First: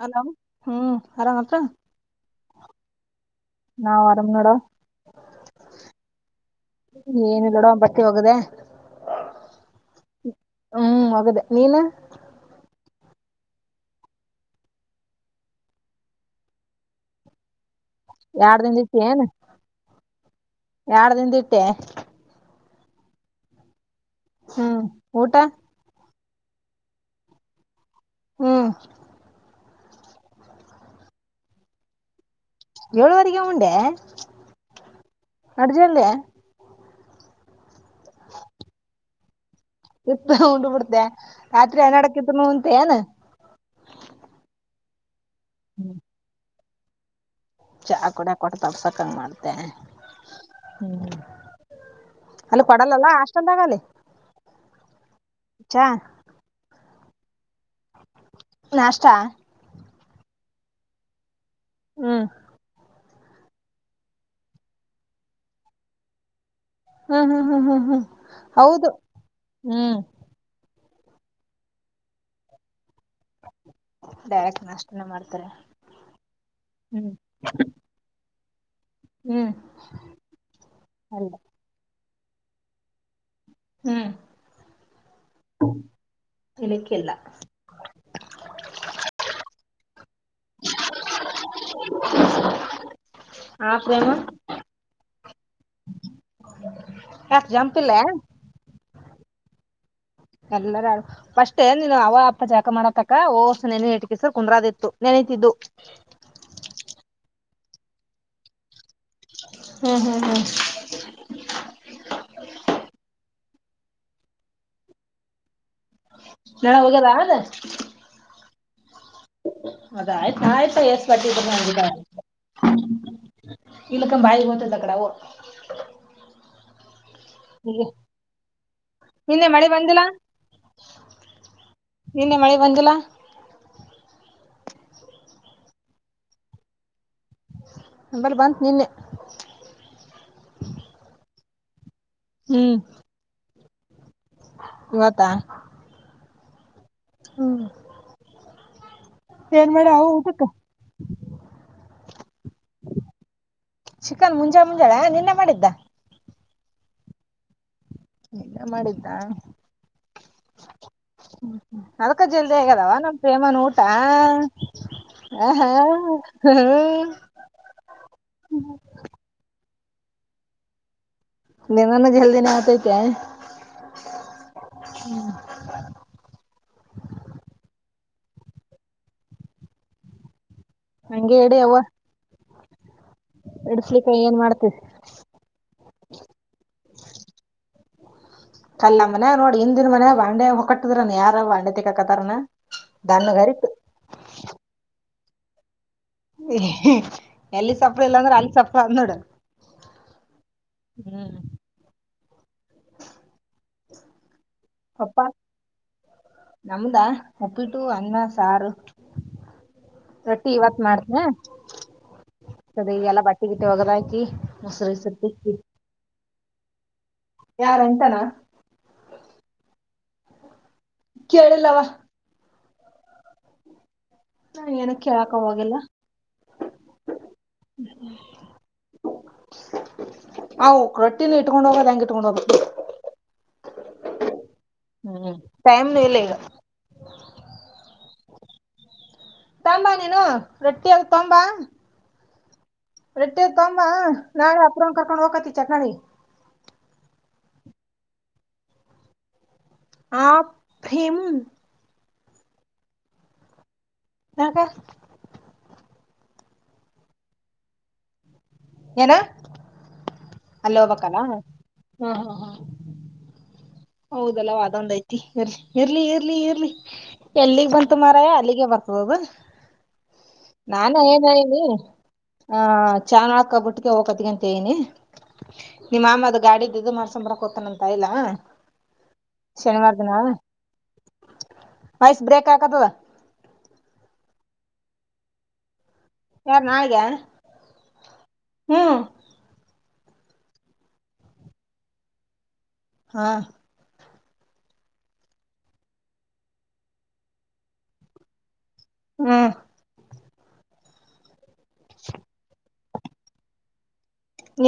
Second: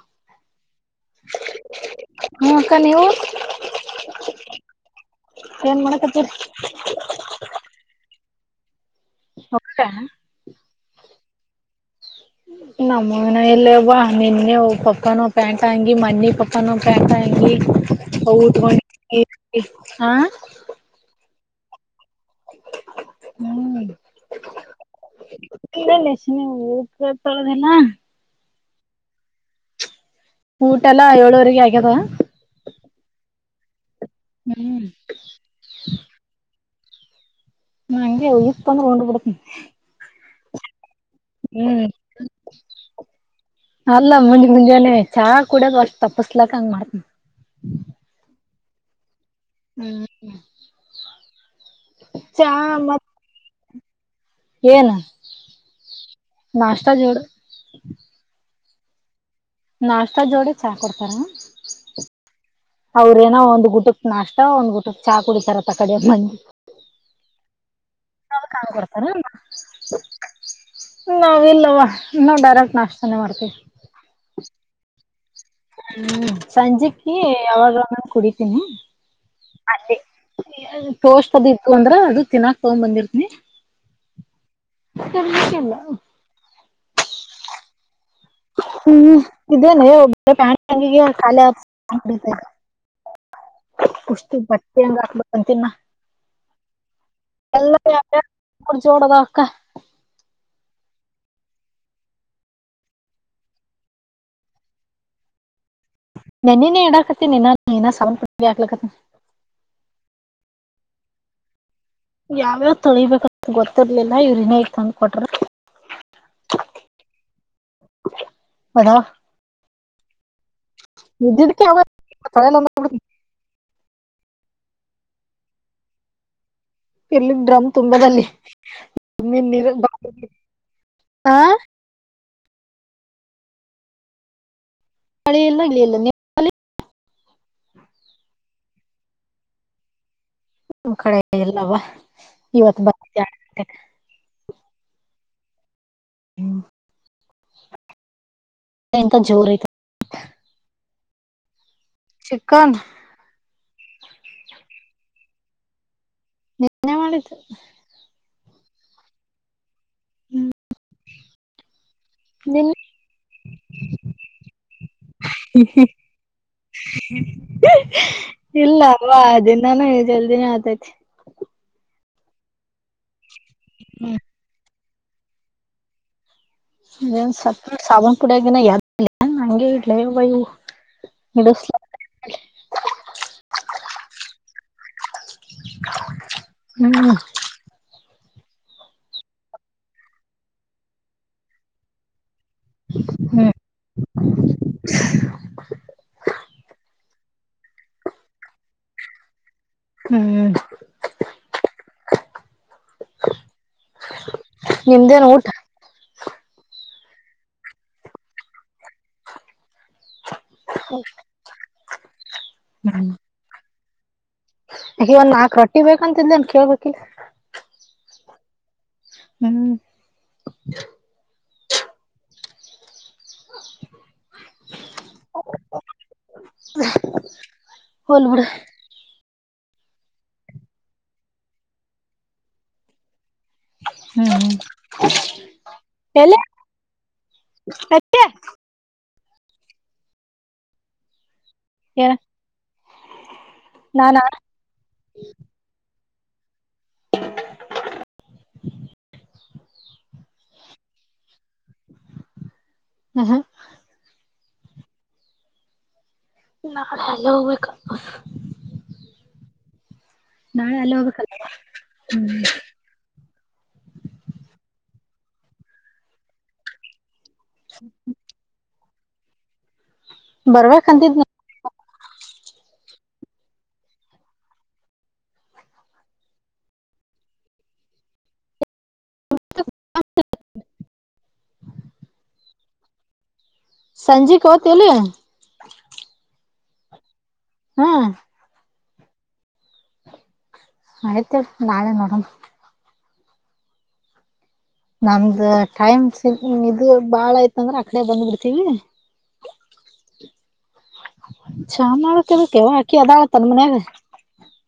Hello ಹ್ಮ್ ಆರಾಮ ಹತ್ ಹ್ಮ ಅಕ್ಕ ನೀವು ನಾವ್ ಅರಾಮ್ ಮ್ಯಾಡಮ್ ಏನ್ ಮಾಡಕತರಿ [unintelligible] ಏನ ಬೋಡುವ ಬಟ್ಟೆ ಹೋಗದೆ ಹೋಗ್ತ ಹ್ಮ್ ಹೋಗದೆ ನೀನು ಹ್ಮ ನಮ್ಮ ಮನೆಯಲ್ಲಿ [unintelligible] ಒಬ್ಬ ನಿನ್ನೆ ಒ ಪಕ್ಕನೋ ಪ್ಯಾಂಟ್ ಹಂಗಿ ಮನಿ ಪಕ್ಕನೋ ಪ್ಯಾಂಟ್ ಹಂಗಿ ಯಾಡ್ ಹೌದು ದಿಂದ್ [unintelligible] [inaudible] ಒ ಹಾ ಯಾರ್ ದಿಂದ ಇಟ್ಟೆ ಹ್ಮ್ ಹ್ಮ್ ಊಟ? ಿನ ತಳದಲ್ಲ [unintelligible] ಹ್ಮ್ ಊಟ ಎಲ್ಲಾ ಏಳುವರೆಗೆ ಆಗ್ಯದ. ಏಳುವರೆಗೆ ಉಂಡೆಯಾ? ಹ್ಮ್ ಅರ್ಜು ಯಾಲ್ಯ ಅನಂಗೆ ಹೋಪ್ ಅಂದ್ರ ಓಡಿ ಬಿಡ್ತೀನಿ ಿಸತ ಉಂಡ್ ಬಿಡ್ತೆ ರಾತ್ರಿ ಹ್ಮ್ ಅನಾ [unintelligible] ಡಕತ್ನು ಅಂತೆ ಏನ್ ಅಲ್ಲ ಮುಂಜೆ ಮುಂಜಾನೆ ಚಾ ಕೂಡಕ್ ಅಷ್ಟ ತಪಸ್ಲಕ್ ಹಂಗ ಮಾಡತಿನಿ ಚಹ ಕೂಡ ಕೊಟ್ಟು ತಪಸಾಕ್ ಅಂಗ್ ಮಾಡ್ತೆಯಾ ಹ್ಮ್ ಹ್ಮ ಚಾ ಅಲ್ಲಿ ಕೊಡೈಲ್ಲಾ ಅಲ್ಲಾ ಮತ್ ಅಲ್ಲಿ ಹಾಸ್ಟೆಲ್ ದಾಗ ಏನ್ ನಾಷ್ಠ ಜೋಡು ನಾಷ್ಠ ನಾಷ್ಠ ಜೋಡೆ ಚಾ ಕೊಡ್ತಾರ. ಹ್ಮ್ ಅವ್ರ ಏನೋ ಒಂದ್ ಗುಟುಕ್ ನಾಷ್ಟ ಒಂದ್ ಗುಟಕ್ ಚಾ ಕುಡಿತಾರ ತ ಕಡಿಯ ಬಿ ಹ ಹಾ ಹ ಹಾ ನ ಕಾಣ ಕೊಡ್ತಾರ [inaudible] ನಾವ್ ಇಲ್ಲವಾ ನಾವ್ ಡೈರೆಕ್ಟ್ ನಾಷ್ಠನೆ ಮಾಡ್ತೀವಿ.. ಡೈರೆಕ್ಟ್ ನಾಷ್ಟನೇ ಮಾಡ್ತಾರೆ ಹ್ಮ್ ಸಂಜೆಯಾಕ್ ಹ್ಮ್ ಟೀ ಯಾವಾಗನ ಕುಡಿತೀನಿ. ಹ್ಮ್ ಅ ಅಲ್ಲ ತೋಸ್ದ ಇತ್ತು ಅಂದ್ರ ಅದು ತಿನ್ನಾಕ್ ತಗ್ ಬಂದಿರ್ತನಿ [unintelligible] ಹ್ಮ್ ತರ್ಲಿಕ್ಕೆಲ್ಲ [inaudible] ನಲಕ್ಕೆಲ್ಲ [unintelligible] ಹ್ಮ್ ಇದೇಲ್ಲ ಒ ಖಾಲಿ [unintelligible] ಡಿತ ಹಾ ಪ್ರೇಮ ಪಸ್ ಬತ್ತೆ ಹಾಕ್ಬೇಕಂತ ನ [inaudible] ಅಷ್ಟು ಜಂಪಿಹಿಲೇ ನಡ ಜೋಡದವ್ ಅ ಕ್ಕ ಎಲ್ಲರ ಆಡು ಫಸ್ೇ ನೀನು ಅವ ಅಪ್ಪ ಜಾಕ ಮಾಡತಕ್ಕ ಓವಸ ನೆನ ಇಟಿಕಿಸರ್ ಕುಂಡ್ರದಿತ್ತು ನೆನತಿದ್ದು [unintelligible] ನೆನ್ನಏಡಾಕತ್ತ ಸ ಹಕ್ಲಕತ್ತ [unintelligible] ಹ್ಮ್ ಹ್ಮ್ ಹ್ಮ್ ಯಾವ್ಯಾವ್ ತೊಳಿಬೇಕಂತ ಗೊತ್ತಿರ್ಲಿಲ್ಲ ಇವ್ ರ್ ಇನ್ ಈಗ್ ತಂದ ಕೊಟ್ರ ನಣ ಹೋಗದ ಅದ [inaudible] ಹಣ [unintelligible] ಅದ ಆಯ್ತು ನಾಯ್ತ ಇದ್ದಿದ್ದಕ್ಕೆ ಯಾವ ಸ್ಪಟ್ಟ ತೊಳೆಯಲ್ಲ ಹ [unintelligible] ಇಲಕಂ ಬಾಯಬತದೆ ಅ ಕಡ ಓ [unintelligible] ಇರ್ಲಿ ಡ್ರಮ್ ತುಂಬಲ್ಲಿ [unintelligible] ನಿನ್ನೆ ನೀ ಮಳಿ ಬಂದಿಲ್ಲ ಹಾ ನಿನ್ನೇ ಮಳೆ ಬಂದಿಲ್ಲಾ? ಮಳೆಲ್ಲ ಇಳಿಯಲ್ಲ ನೀ ನಮ್ಮಲ್ಲಿ ಬಂತ್ ನಿನ್ನೆ ನಿ್ ಕಡೆ ಇಲ್ಲವಾ ಹ್ಮ್ ಇವತ್ ಬ [unintelligible] ಇವತ್ತಾ [unintelligible] ಹುಂ ಎಂತಾ ಜೋರ ಆಐತ ಮಡಾ ಅವು ಹೋಗತ್ ಚಿಕ್ಕನ್ ಚಿಕನ್ ಮುಂಜಾನೆ ಮುಂಜಳೆ ಎನ್ ನಿನ್ನೆ ಮಾಡಿದ್ದ ನಿನ್ನೆ ಮಾಡಿದ್ದ ನೀನ್ನ ಮಾಡಿದ್ದಾ ಹುಂ ಹ್ಮ ಅದಕ್ಕೆ ಜಲ್ದಿ ಆಗೆದಾವ ನಮ್ ಪ್ರೇಮಾನ ಊಟಾ ಆ ಹಾ ಹ್ ಇಲ್ಲ ಅಲ್ವಾ ದಿನಾನೂ ಜಲ್ದಿನೇ ಆತೈತಿ. ದಿನಾನು ಜಲ್ದಿನೇ ಆತೈತಾ ಹುಂ [unintelligible] ಇದನ್ ಸತ್ತ ಸಾಬನ್ ಪುಡಾಗಿನ ಎದ್ಲಾ ಹಂಗೆ ಇಡ್ಲಾ ಯವ್ವಾ ಇಯು ಹಂಗೆ ಇಡ ಅವ್ವ ಹಿಡಸ್ಲಿಕ್ಕೆ ಏನ್ ಮಾಡ್ತದಿ ಹುಂ ಕಲ್ಲೇ ನಮ್ಮಮನ್ಯಾಗ ನೋಡ ಹಿಂದಿನ ಮನ್ಯಾಗ ಬಾಂಡೆ ಹೊಕಟ್ಟಿದ್ರ ಯಾರ ಬಾಂಡೆ ತಿಕ್ಕಾಕತಾರೇನ್ ತನಗರಿತ್ [inaudible] ಎಲ್ಲಿ ಸಪ್ಪಳ ಇಲ್ಲಾ ಅಂದ್ರೆ ಅಲ್ಲಿ ಸಪ್ಪಳ ಅದ್ ನೋಡ ಹುಂ ಪಪ್ಪಾ ನಮ್ದಾ ಉಪ್ಪಿಟ್ಟು ಅನ್ನ ಸಾರು. ರೊಟ್ಟಿ ಇವತ್ ಮಾಡ್ತನ ಅದ ಈ ಎಲ್ಲಾ ಬಟ್ಟಿ ಗಿಟ್ಟಿ ಒಗದಾಕಿ ಮೊಸರು ಗಿಸರು ಇವ ತಿಕ್ಕಿ ನಾಕ್ ರೊಟ್ಟಿ ಬೇಕಂತಿಂದೇನ್ ಕೇಳ್ ಬೇಕಿಲ್ಲ ಯಾರ ಅನಿತಾ ನಾ ಹುಂ [inaudible] ಕೇಳಿಲ್ಲವಾ [inaudible] ನಾ ಏನು ಕೇಳಾಕ ಹೋಗಾಗಿಲ್ಲಾ ಹೋಲ್ ಬಿಡು ಅವು ಕಟ್ಟಿನ ಇಟ್ಕೊಂಡ ಹೋಗೋದ ಹೆಂಗ ಇಟ್ಕೊಂಡ್ ಹೋಗೋದ ಹುಂ ಹುಂ ಹುಂ ಟೈಮನು ಇಲ್ಲ ಈಗ [unintelligible] ತಂಬಾ ನೀನು ರೊಟ್ಟಿದು ತೋಬಾ ಎನ್ ರೋಟ್ಟಿ ಅದು ತೋಬಾ ನಾಳೆ ಅಪ್ರ್ ಕರ್ಕೊಂಡ್ ಹೋಗಕತಿ ಚಟ್ಟನಳ್ಳಿಗಿ ಆ ಫ್ರಿಂ ಹ ಹಾ [unintelligible] ನಾಳೆ ಅಲ್ಲಿ ಹೋಗಬೇಕ. ಏನು ಅಲ್ಲಿ ಹೋಗ ಬೇಕನ್ ಹ್ ಹ್ ಹುಂ ಹೌದಲ್ವಾ ಅದೊಂದ್ ಐತಿ ಇರ್ಲಿ ಇರ್ಲಿ ಇರ್ಲಿ ಇರ್ಲಿ ಎಲ್ಲಿಗ್ ಬಂತು ಮಾರಾಯಾ ಅಲ್ಲಿಗೆ ಬರ್ತದೋದು ನಾನ ಏನ ಬರ್ಬೇಕಂತಿದ್ನ ಇಲ್ಲಿ ಹಾ ಚಾ ಕಬಿಟ್ಟಕ ಹೋಗ್ತಾಯಿತ್ರಿ ಅಂತ ಹೇಳಿ ನಿ ನಿಮ್ಮ ಮಾಮ್ಮ ಅದು ಗಾಡಿದ್ದಿ ಇದ್ದು ಮಾಡಿಸ್ಕೊಂಡ್ ಬರಾಕ್ ಹೋತಾನಂತ ಆಯಿಲ್ಲಾ ಶನಿವಾರ ದಿನ ವಾಯ್ಸ್ ಬ್ರೇಕ್ ಆಗಕತದ ಸಂಜೆಕ ಹೋತಿಲ್ಲ ಯಾರ ನಾಳಿಗಾ ಹುಂ ಹುಂ ಆಯ್ತಳ ನಾಳೆ ನೋಡು ಮು ಹಾ ನಮ್ದ ಟೈಮ್ ಇದು ಬಾಳ ಐತಂದ್ರೆ ಆಕಡೆ ಬಂದ್ ಬಿಡ್ತೀವಿ ಹ್ ಚಾ ಮಾಡಕತಿವೋ ಅಕಿ ಅದಾಳತ್ತನ್ ಮನ್ಯಾಗ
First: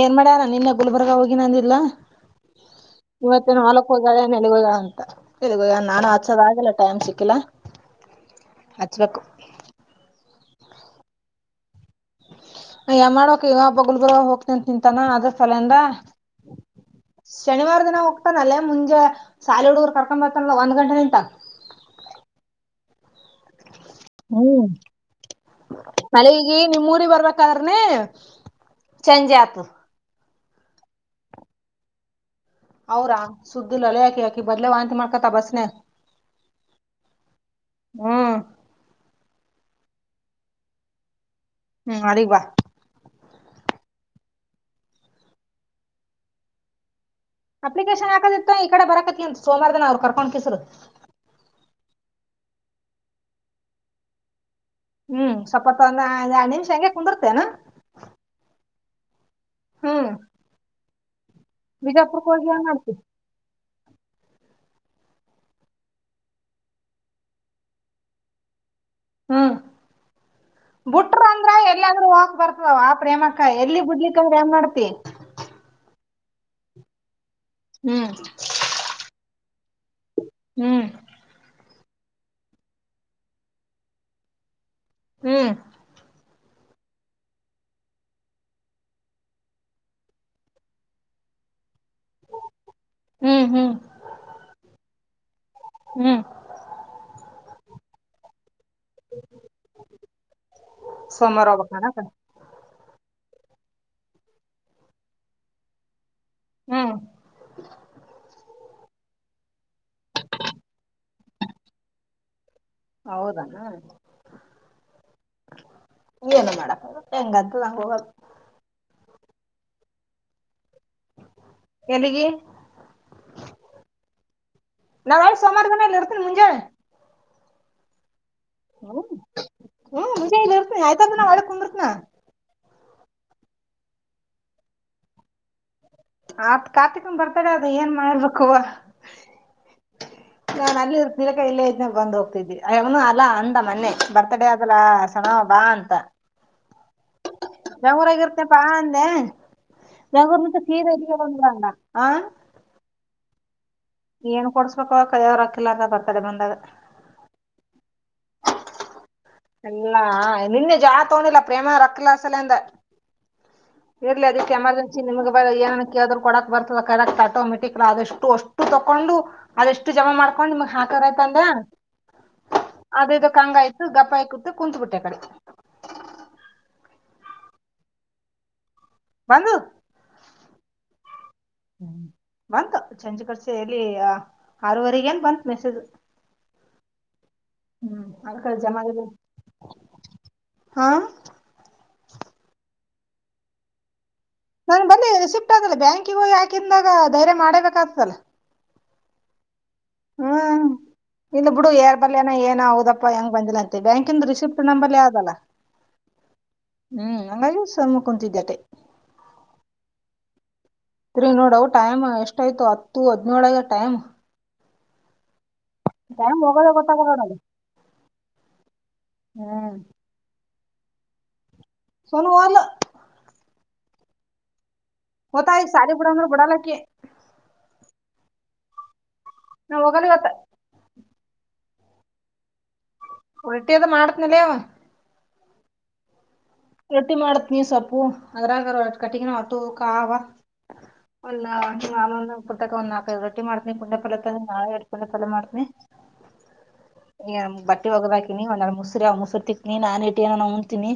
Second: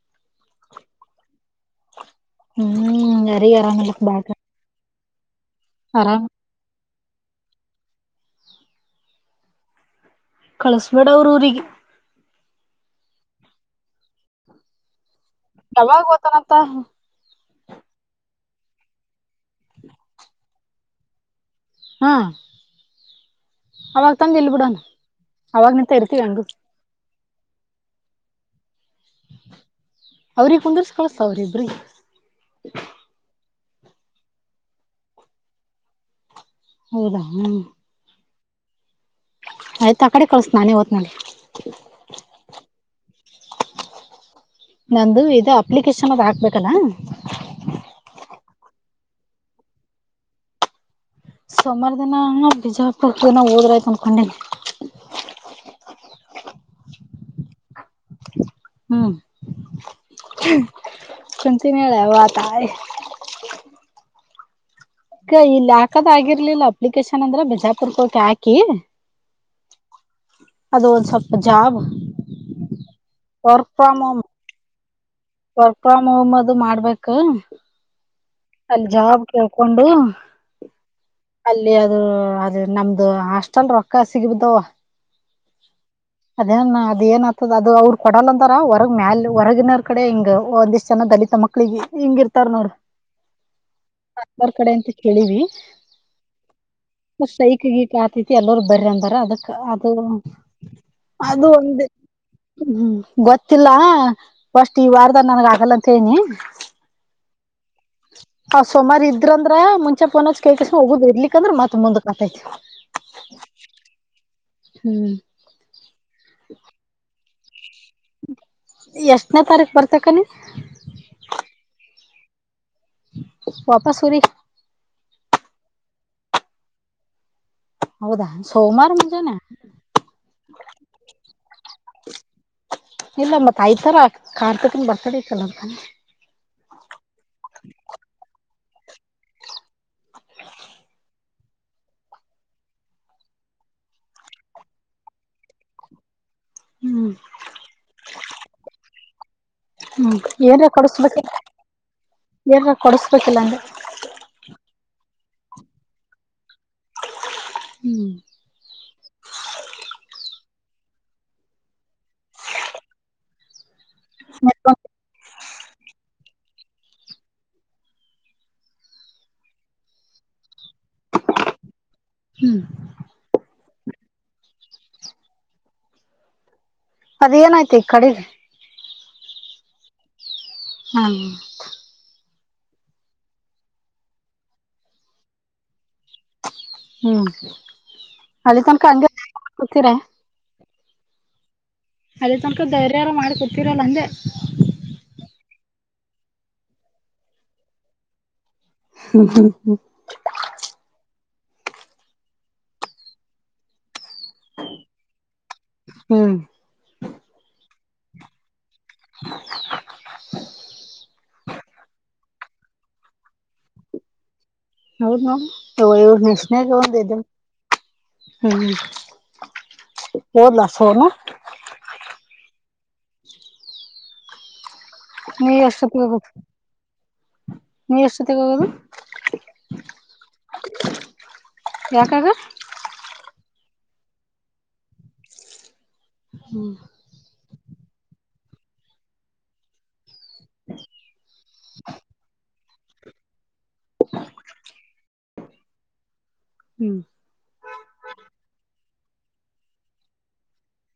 ಏನ್ ಮಾಡ್ಯಾರ ನಿನ್ನೆ ಗುಲ್ಬರ್ಗಾ ಹೋಗಿನಂದಿಲ್ಲಾ ಹ್ಮ್ ಇವತ್ತ ಯಾರಿಗ್ ಎನ್ ಹೋಲ್ಕ್ ಆರಾಮಿಲ್ಲಕ್ ಬಾಳ್ ಹೋಗಾಳೆನ್ ಎಲೆಗ್ ಹೋಗಾಳನ ಇಗ ನಾನು ಆರಾಮ್ ಹಚ್ಚೋದ ಆಗಿಲ್ಲ ಟೈಮ್ ಸಿಕ್ಕಿಲ್ಲಾ ಹಚ್ಚಬೇಕು ಕಳಸ್ಬೇಡ ಅವ್ರ ಊರಿಗೆ ಯ ಮಾಡ್ಬೇಕ್ ಇಗ ಬಗಲ್ ಬವ ಹೋಗ್ತನ್ ತಿಂತಾನ ಅದ್ರಸಲಿಂದ ಯಾವಾಗ ಓತಾನಂತ ಶನಿವಾರ ದಿನ ಹೋಗ್ತಾನಲ್ಲೇ ಮುಂಜೆ ಸಾಲಿ ಹುಡುಗರು ಕರ್ಕೊಂಡ್ ಬರ್ತಾನ ಒಂದ್ ಗಂಟೆ ನಿಂತ- ಹಾ ಅವಾಗ ತಂದ ಇಲ್ ಹುಂ ಬಿಡೋಣ ಅವಾಗನಿಂತ ಇರ್ತೀವಿ ಹಂಗ ಮಳಿಗಿ ನಿಮ್ಮೂರಿ ಬರ್ಬೇಕ ಬರಬೇಕಾದರೆ ಚೇಂಜಆಗ್ತಾದೆ ಅವ್ರಿಗೆ ಕುಂದರ್ಸ ಕಳಸ ಅವ್ರಿಬ್ರಿಗೆ ಅವರಾ ಸುದ್ದಿಲ್ಲಲೇ ಆಕಿ ಯಾಕಿ ಮೊದ್ಲೇ ವಾಂತಿ ಮಾಡ್ಕತ ಬಸ್ ನಾಗ ಹೌದಾ ಹುಂ ಆಯ್ತ ಆ ಕಡೆ ಕಳಸ ನಾನೇ ಹೋತನಲ್ಲಿ ಹುಂ ನಾಳಿಗ ಬಾ ನಂದು ಇದು ಅಪ್ಲಿಕೇಶನ್ ಅದು ಹಾಕ್ ಬೇಕಲ್ಲಾ ಅಪ್ಲಿಕೇಶನ್ ಹಾಕದಿತ್ತು ಈ ಕಡೆ ಬರಕತಿ ಅಂತ ಸೋಮಾರ ದನ್ರು ಕಕೊಂಡ ಕಸರು ಸೊಮಾರ ದಿನ ಬಿಜಾಪುರಕನ ಹೋದ್ರಾಯ್ತ ಅಂದ್ಕೊಂಡಿನಿ ಹ್ಮ್ ಸ್ವಪಹೊತ ಒಂದು ಎರಡ ನಿಮಿಷ ಹಂಗೆ ಕುಂದಿರ್ತೇನು ಹ್ಮ ಹುಂ ಕುಂತಿ ನಳಾ ತಾಯಿ ಮಾಡ್ತಿ ಇಲ್ಲಿ ಹಾಕದಗಾಗಿರ್ಲಿಲ್ಲ ಅಪ್ಲಿಕೇಶನ್ ಅಂದ್ರೆ ಬಿಜಾಪುರ ಹೋಗಿ ಹಾಕಿ ಹುಂ ಅದು ಒಂದ್ ಬಿಟ್ರ ಸ್ವಲ್ಪ ಅಂದ್ರ ಜಾಬ್ ಎಲ್ಲಾದ್ರೂ ಹೋಗ ಬರ್ತವ ವಾ ಪ್ರೇಮಕ್ಕಾ ವರ್ಕ್ ಎಲ್ಲಿ ಫ್ರಮ್ ಹೋಮ್ ಬಿಡ್ಲಿಕ್ಕಂದ್ರೆ ಏನ್ ಮಾಡ್ತಿ ವರ್ಕ್ ಫ್ರಾಮ್ ಹೋಮ್ ಅದು ಮಾಡ್ಬೇಕ ಹುಂ ಅಲ್ಲಿ ಜಾಬ್ ಕೇಳ್ಕೊಂಡು. ಹುಂ ಅಲ್ಲಿ ಅದು ಅದು ನಮ್ದು ಹಾಸ್ಟೆಲ್ ರೊಕ್ಕ ಸಿಗಿಬಿದವ ಹ್ಮ್ ಅದೇನ್ ಅದ ಏನ್ ಆತದ ಅದು ಅವ್ರ ಕೊಡಲ್ಲ ಅಂತಾರ ಹೊರಗ್ ಮ್ಯಾಲ ಹೊರಗಿನವರ ಕಡೆ ಹಿಂಗ್ ಒಂದಿಷ್ಟ್ ಜನ ದಲಿತ ತಾ ಮಕ್ಳಿಗೆ ಹಿಂಗ ಇರ್ತಾರ ನೋಡ್ರ ಹ್ಮ್ ಹ್ಮ್ ಅಂತ್ರ ಕಡೆ ಇಂದ ಕೇಳಿವಿ ಹ್ಮ್ ಸ್ಟ್ರೈಕ್ ಗಿಕ್ ಅತಿತ್ತು ಎಲ್ಲರು ಬರೀ ಅಂದಾರ ಅದಕ್ ಅದು ಸೋಮವಾರ ಅದು ಒಂದು ಹೋಗ್ಬೇಕನಕ ಹ್ಮ್ ಗೊತ್ತಿಲ್ಲ ಫಸ್ಟ್ ಈ ವಾರದ ನನ್ಗ್ ಆಗಲ್ಲ ಅಂತ ಹೇಳಿನಿ ಹ್ಮ್ ಅವ್ ಸೋಮಾರ ಇದ್ರಂದ್ರ ಮುಂಚೆ ಪೋನ್ ಕೈ ಕಸ ಹೋಗದ್ ಇರ್ಲಿಕ್ ಅಂದ್ರ ಮತ್ ಮುಂದ್ ಕತೈತಿ ಹೌದ... ಹ್ಮ್ ಏನು ಮಾಡಕಗಾಲ ಹೆಂಗಂತ ನಂಗ ಹೋಗದ್ ಎಷ್ಟನೇ ತಾರೀಕ್ ಬರ್ತಿಕ್ಕ ನೀನ್ ಎಲ್ಲಿಗಿ ವಾಪಸ್ ಊರಿ ನಾ ಸೋಮವಾರ ದಿನ್ ಇರ್ತನ್ ಮುಂಜೆ ಹೌದಾ ಸೋಮವಾರ ಹ್ಮ್ ಮುಂಜೆನೇ ಹ್ಮ್ ಮುಂಜಾನೆ ಇಲ್ಲಿ ಇರ್ತೀನಿ ಆಯ್ತಾದ ನಾ ಹೊಳ್ ಕುಂದಿರ್ತನ ಇಲ್ಲ ಮತ್ತತ್ [unintelligible] ಐ್ತರ ಕಾರ್ತಕನ್ ಬರ್ತಡೆ ಇಕ್ಕಲ್ಲಕಾನ ಆತ್ ಕಾರ್ತಿಕನ್ ಬರ್ತಾಡೇ ಅದ ಏನ್ ಮಾಡರ್ಬೇಕುವ [unintelligible] ನಾನ್ ಅಲ್ಲಿ ತಿಲಕ ಇಲ್ಲೇ ಇದನ ಬಂದ್ ಹೋಗ್ತಿದ್ವಿ ಅವನು ಅಲ್ಲಾ ಅಂದ ಮನ್ನೆ ಬರ್ತ್ಡೇ ಆದದಲ್ಲ ಹಡಾ ಬಾ ಅಂತ ಹ್ಮ್ ಯಾವ್ ಊರಾಗ್ ಇರ್ತೀಯಪ್ಪ ಅಂದೆ ಹ್ಮ್ ಬೆಂಗಳೂರು ಇಂದ ಸಿದ್ದ ಇಲ್ಲಿಗೆ ಬರ್ತಿನಿ ಬಾ ಅಂದ ಏನ ಕೊಡಿಸಸ್ಬೇಕಿಲ್ಲ ನೀ ಏನ್ ಕೊಡ್ಸ್ಬೇಕ ಅವ ಕದ ಅವರು ಹಾಕಿಲ್ಲ ಅಂತ ಬ ಕದ ಬಂದಾಗ [unintelligible] ಹ್ಮ್ ಎಲ್ಲಾ ನಿನ್ನೆ ಜೋಳ ತಗೊಂಡಿಲ್ಲ ಪ್ರೇಮ ರಕ್ಕಲ ಸಲ ಅಂದ ಇರ್ಲಿ ಅದಕ್ಕೆ ಎಮರ್ಜನ್ಸಿ ನಿಮ್ಗೆ ಏನಕ್ಕೆ್ರರು ಕೊಡಕ್ ಬರ್ತದ ಕಕ್ ಆಟೋಮೆಟಿಕ್ ಅಷ್ಟು ಅಷ್ಟು ತಕೊಂಡು [unintelligible] ಅದೆಷ್ಟು ಜಮಾ ಮಾಡ್ಕೊಂಡು ನಿಮಗ್ ಹಾಕಾರ ಆಯ್ತ ಅಂದ ಹ್ಮ್ ಅದೇದು ಕಂಗ ಆಯ್ತು ಗಪ್ಪಾಯ ಕೂತು ಕುಂತ್ ಬಿಟ್ಟೆ ಕಡೆ ಅದ ಏನಾಯ್ತಿ ಈ ಕಡೆ ಬಂದು ಹ್ಮ ಹ್ಮ ಬಂತು ಚಂಚ ಕಡ್ಸ ಎಲ್ಲಿ ಆರವರೆಗ ಏನ್ ಬಂತ ಮೆಸೇಜ್ [unintelligible] ಹ [inaudible] ಹ್ಮ್ ಹ್ಮ್ ಅದಕ ಅಲ್ಲಿ ಜಮಾ ತನಕ ಆಗಿದೆ. ಅಂಗ [inaudible] ಕೊತೀರ ಹಾ ಅದೇ ತನಕ ಧೈರ್ಯಾರ ಮಾಡ್ಕೊತಿರಲ್ಲ ಅಂದೆ. ನನ್ ಬಂದಿ ರಿಸಿಪ್ಟ್ ಅದೇಲ್ಲ ಬ್ಯಾಂಕಿಗ ಯಾಕಂದಾಗ ಧೈರ್ಯ ಮಾಡೇಬೇಕ ಆತಲ್ಲ ಹ್ಮ ಹ್ಮ ಹ್ಮ ಇಲ್ಲಿ ಬಿಡು ಯಾರ್ ಬರ್ಯನ ಏನ ಹೌದಪ್ಪ ಹೆಂಗ ಬಂದಿಲ್ಲ ಅಂತೆ ಬ್ಯಾಂಕಂದ ರಿಸಿಪ್ಟ್ ನಂಬರ್ಲ್ ಯಾವ್ದಲ್ಲ ಹ್ಮ್ ಹ್ಮ್ ಹಂಗಾಗಿ ಸುಮ್ನೆ ಕುಂತಿದ್ಯಾತ್ತೆ [inaudible] [unintelligible] ನೋಡವು ಟೈಮ್ ಎಷ್ಟಾಯಯ್ತು ಹತ್ತು ಹದಿನೇಳು ಆಗ್ಯಾದ ಟೈಮ್ ಹ [unintelligible] [unintelligible] ಇವ್ರ ಟೈಮ್ ಹೋಗೋದ ನಿಶನೆಗ ಒಂದ ಗೊತ್ತಾಗಲ್ಲ [unintelligible] ನೋಡ ಹ್ಮ್ ಹ್ಮ್ ಹೋದ್ಲ ಸೋನು ಸೋನು ಹೋದ್ಲು ನೀ ಗೊತ್ತಾಯ್ ಸಾಲಿ ಬಿಡಂದ್ರ ಎಷ್ಟತಿಗೋಗೋದು ಬಿಡಲಕ್ಕಿ ನೀ ಎಷ್ಟತಿಗೋಗೋದು ನಾ್ ಹೋಗಲ್ ಇವತ್ತು ಯಾಕಾದು ರೊಟ್ಟಿ ಅದ ಮಾಡತ್ನನೀಲವ್ವ ಹ್ಮ್ ರೊಟ್ಟಿ ಮಾಡತ್ ನೀ ಸೊಪ್ಪು ಅದ್ರಾಗ ಕಟ್ಟಗನ ಹೊತ್ತು ಕಾ ಒಂದ [unintelligible] ಕುಟ್ಟಕ ಒಂದ ನಾಲ್ಪೈ ಟ್ಟ ಮಾಡ್ತನಿ ಕುಂಡಫಲ ತಲ್ಲ ನಾಳೆ ಕುಂಡ ಫಲ ಮಾಡ್ತನಿ ಹ್ಮ್ ಈ ಬಟ್ಟೆ ಹೋಗದಾಕಿನಿ ಒಂದ ಎರಡ್ ಮುಸ್ರೇ ಅವ ಮುಸ್ರೆ ತಿಕ್ನಿ ನಾನ [unintelligible] ಏನಾನಾ ಉಣ್ಣ್ತಿನಿ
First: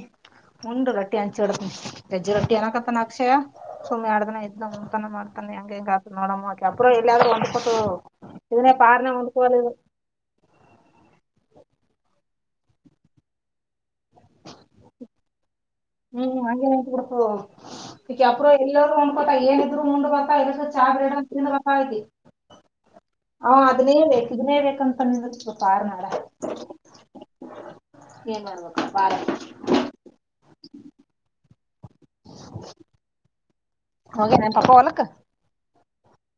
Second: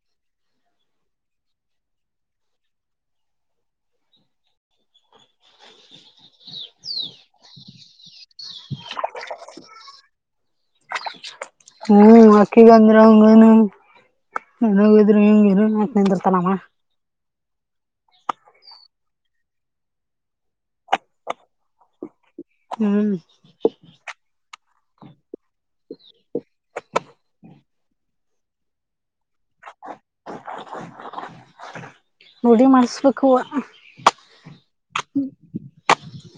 ಉಂಡ್ ರಟ್ಟಿ ಹಂಚಿಡತ ಜಜ್ಜ ರೊಟ್ಟಿ ಅನಕತ್ತನ್ ಅಕ್ಷಯ ಸುಮ್ಮ್ ಎರಡದಿನ ಇದ್ದನ [unintelligible] ಮಾಡ್ತಾನ ಹೆಂಗ ಹೆಂಗತ ನೋಡಮಾ [unintelligible] ಎಲ್ಲಾದ್ರು ಒಂದ್ಬಟ್ಟು ಇದ್ರೆ ಪಾರ್ನೆ ಉಂದ್ಕೋ [unintelligible] ಹೂ ಅಕಿಗಂದ್ರ [unintelligible] [unintelligible] ಹ್ಮ್ ಹಂಗೇನಂತ ಬುಡಕ್ಕ ಈಕ್ಕೆ ಅಪ್ರ ಎಲ್ಲರು ಅನ್ಕೋತರ ಏನಿದ್ರು ಉಂಡ್ ಬರ್ತಾಳಾ ಚಾ [unintelligible] [unintelligible] ಹ್ಮ್ ಹ ಅದನ್ನೇ ಹೇಳ್ದೆ ಬೇಕ್ [unintelligible] [unintelligible] ಬೇಕಂತನ್ ಪಾರ್ ನಡ ಏನ್ ಮಾಡ್ಬೇಕು ಬ ರುಡಿ ಮಾಡಿಸ್ಬೇಕು ಅವ್ವ ಹೋಗೆನನ್ ಪಕ್ಕ ಹೊಲಕ್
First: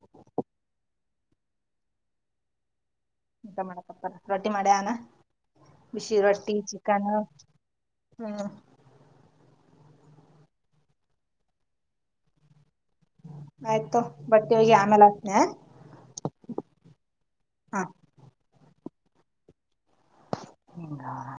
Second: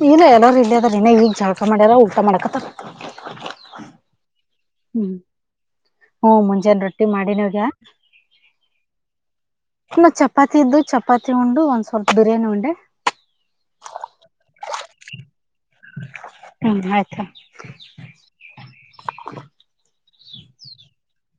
ಇಲ್ಲ ಎಲ್ಲರು ಇಲ್ಲೆ ಅದರ ಇನ ಈಗ್ ಜಾಳಕ ಮಾಡ್ಯಾರ ಊಟಾ ಮಾಡಕರ್ತರ ಊಟ ಮಾಡಕತ್ಯನ ರೊಟ್ಟಿ ಮಾಡ್ಯನಾ ಹ್ಮ್ ಬಿಸಿ ಹ್ಮ ರೊಟ್ಟಿ ಮುಂಜಾನೆ ರೊಟ್ಟಿ ಚಿಕನ್ ಮಾಡಿನ ಹೋಗ್ಯ ಹ್ಮ ಇನ್ನು ಚಪಾತಿ ಇದ್ದು ಚಪಾತಿ ಉಂಡು ಒಂದ್ ಸ್ವಲ್ಪ ಬಿರಿಯಾನಿ ಉಂಡೆ ಆಯ್ತು ತೊ ಬಟ್ಟಿ ಹೋಗಿ ಆಮೇಲೆ ಆಕ್ತಿನಿ ಯಾ ಹ್ಮ್ ಆಯ್ತಾ ಹಾ ಹಂಗ [unintelligible]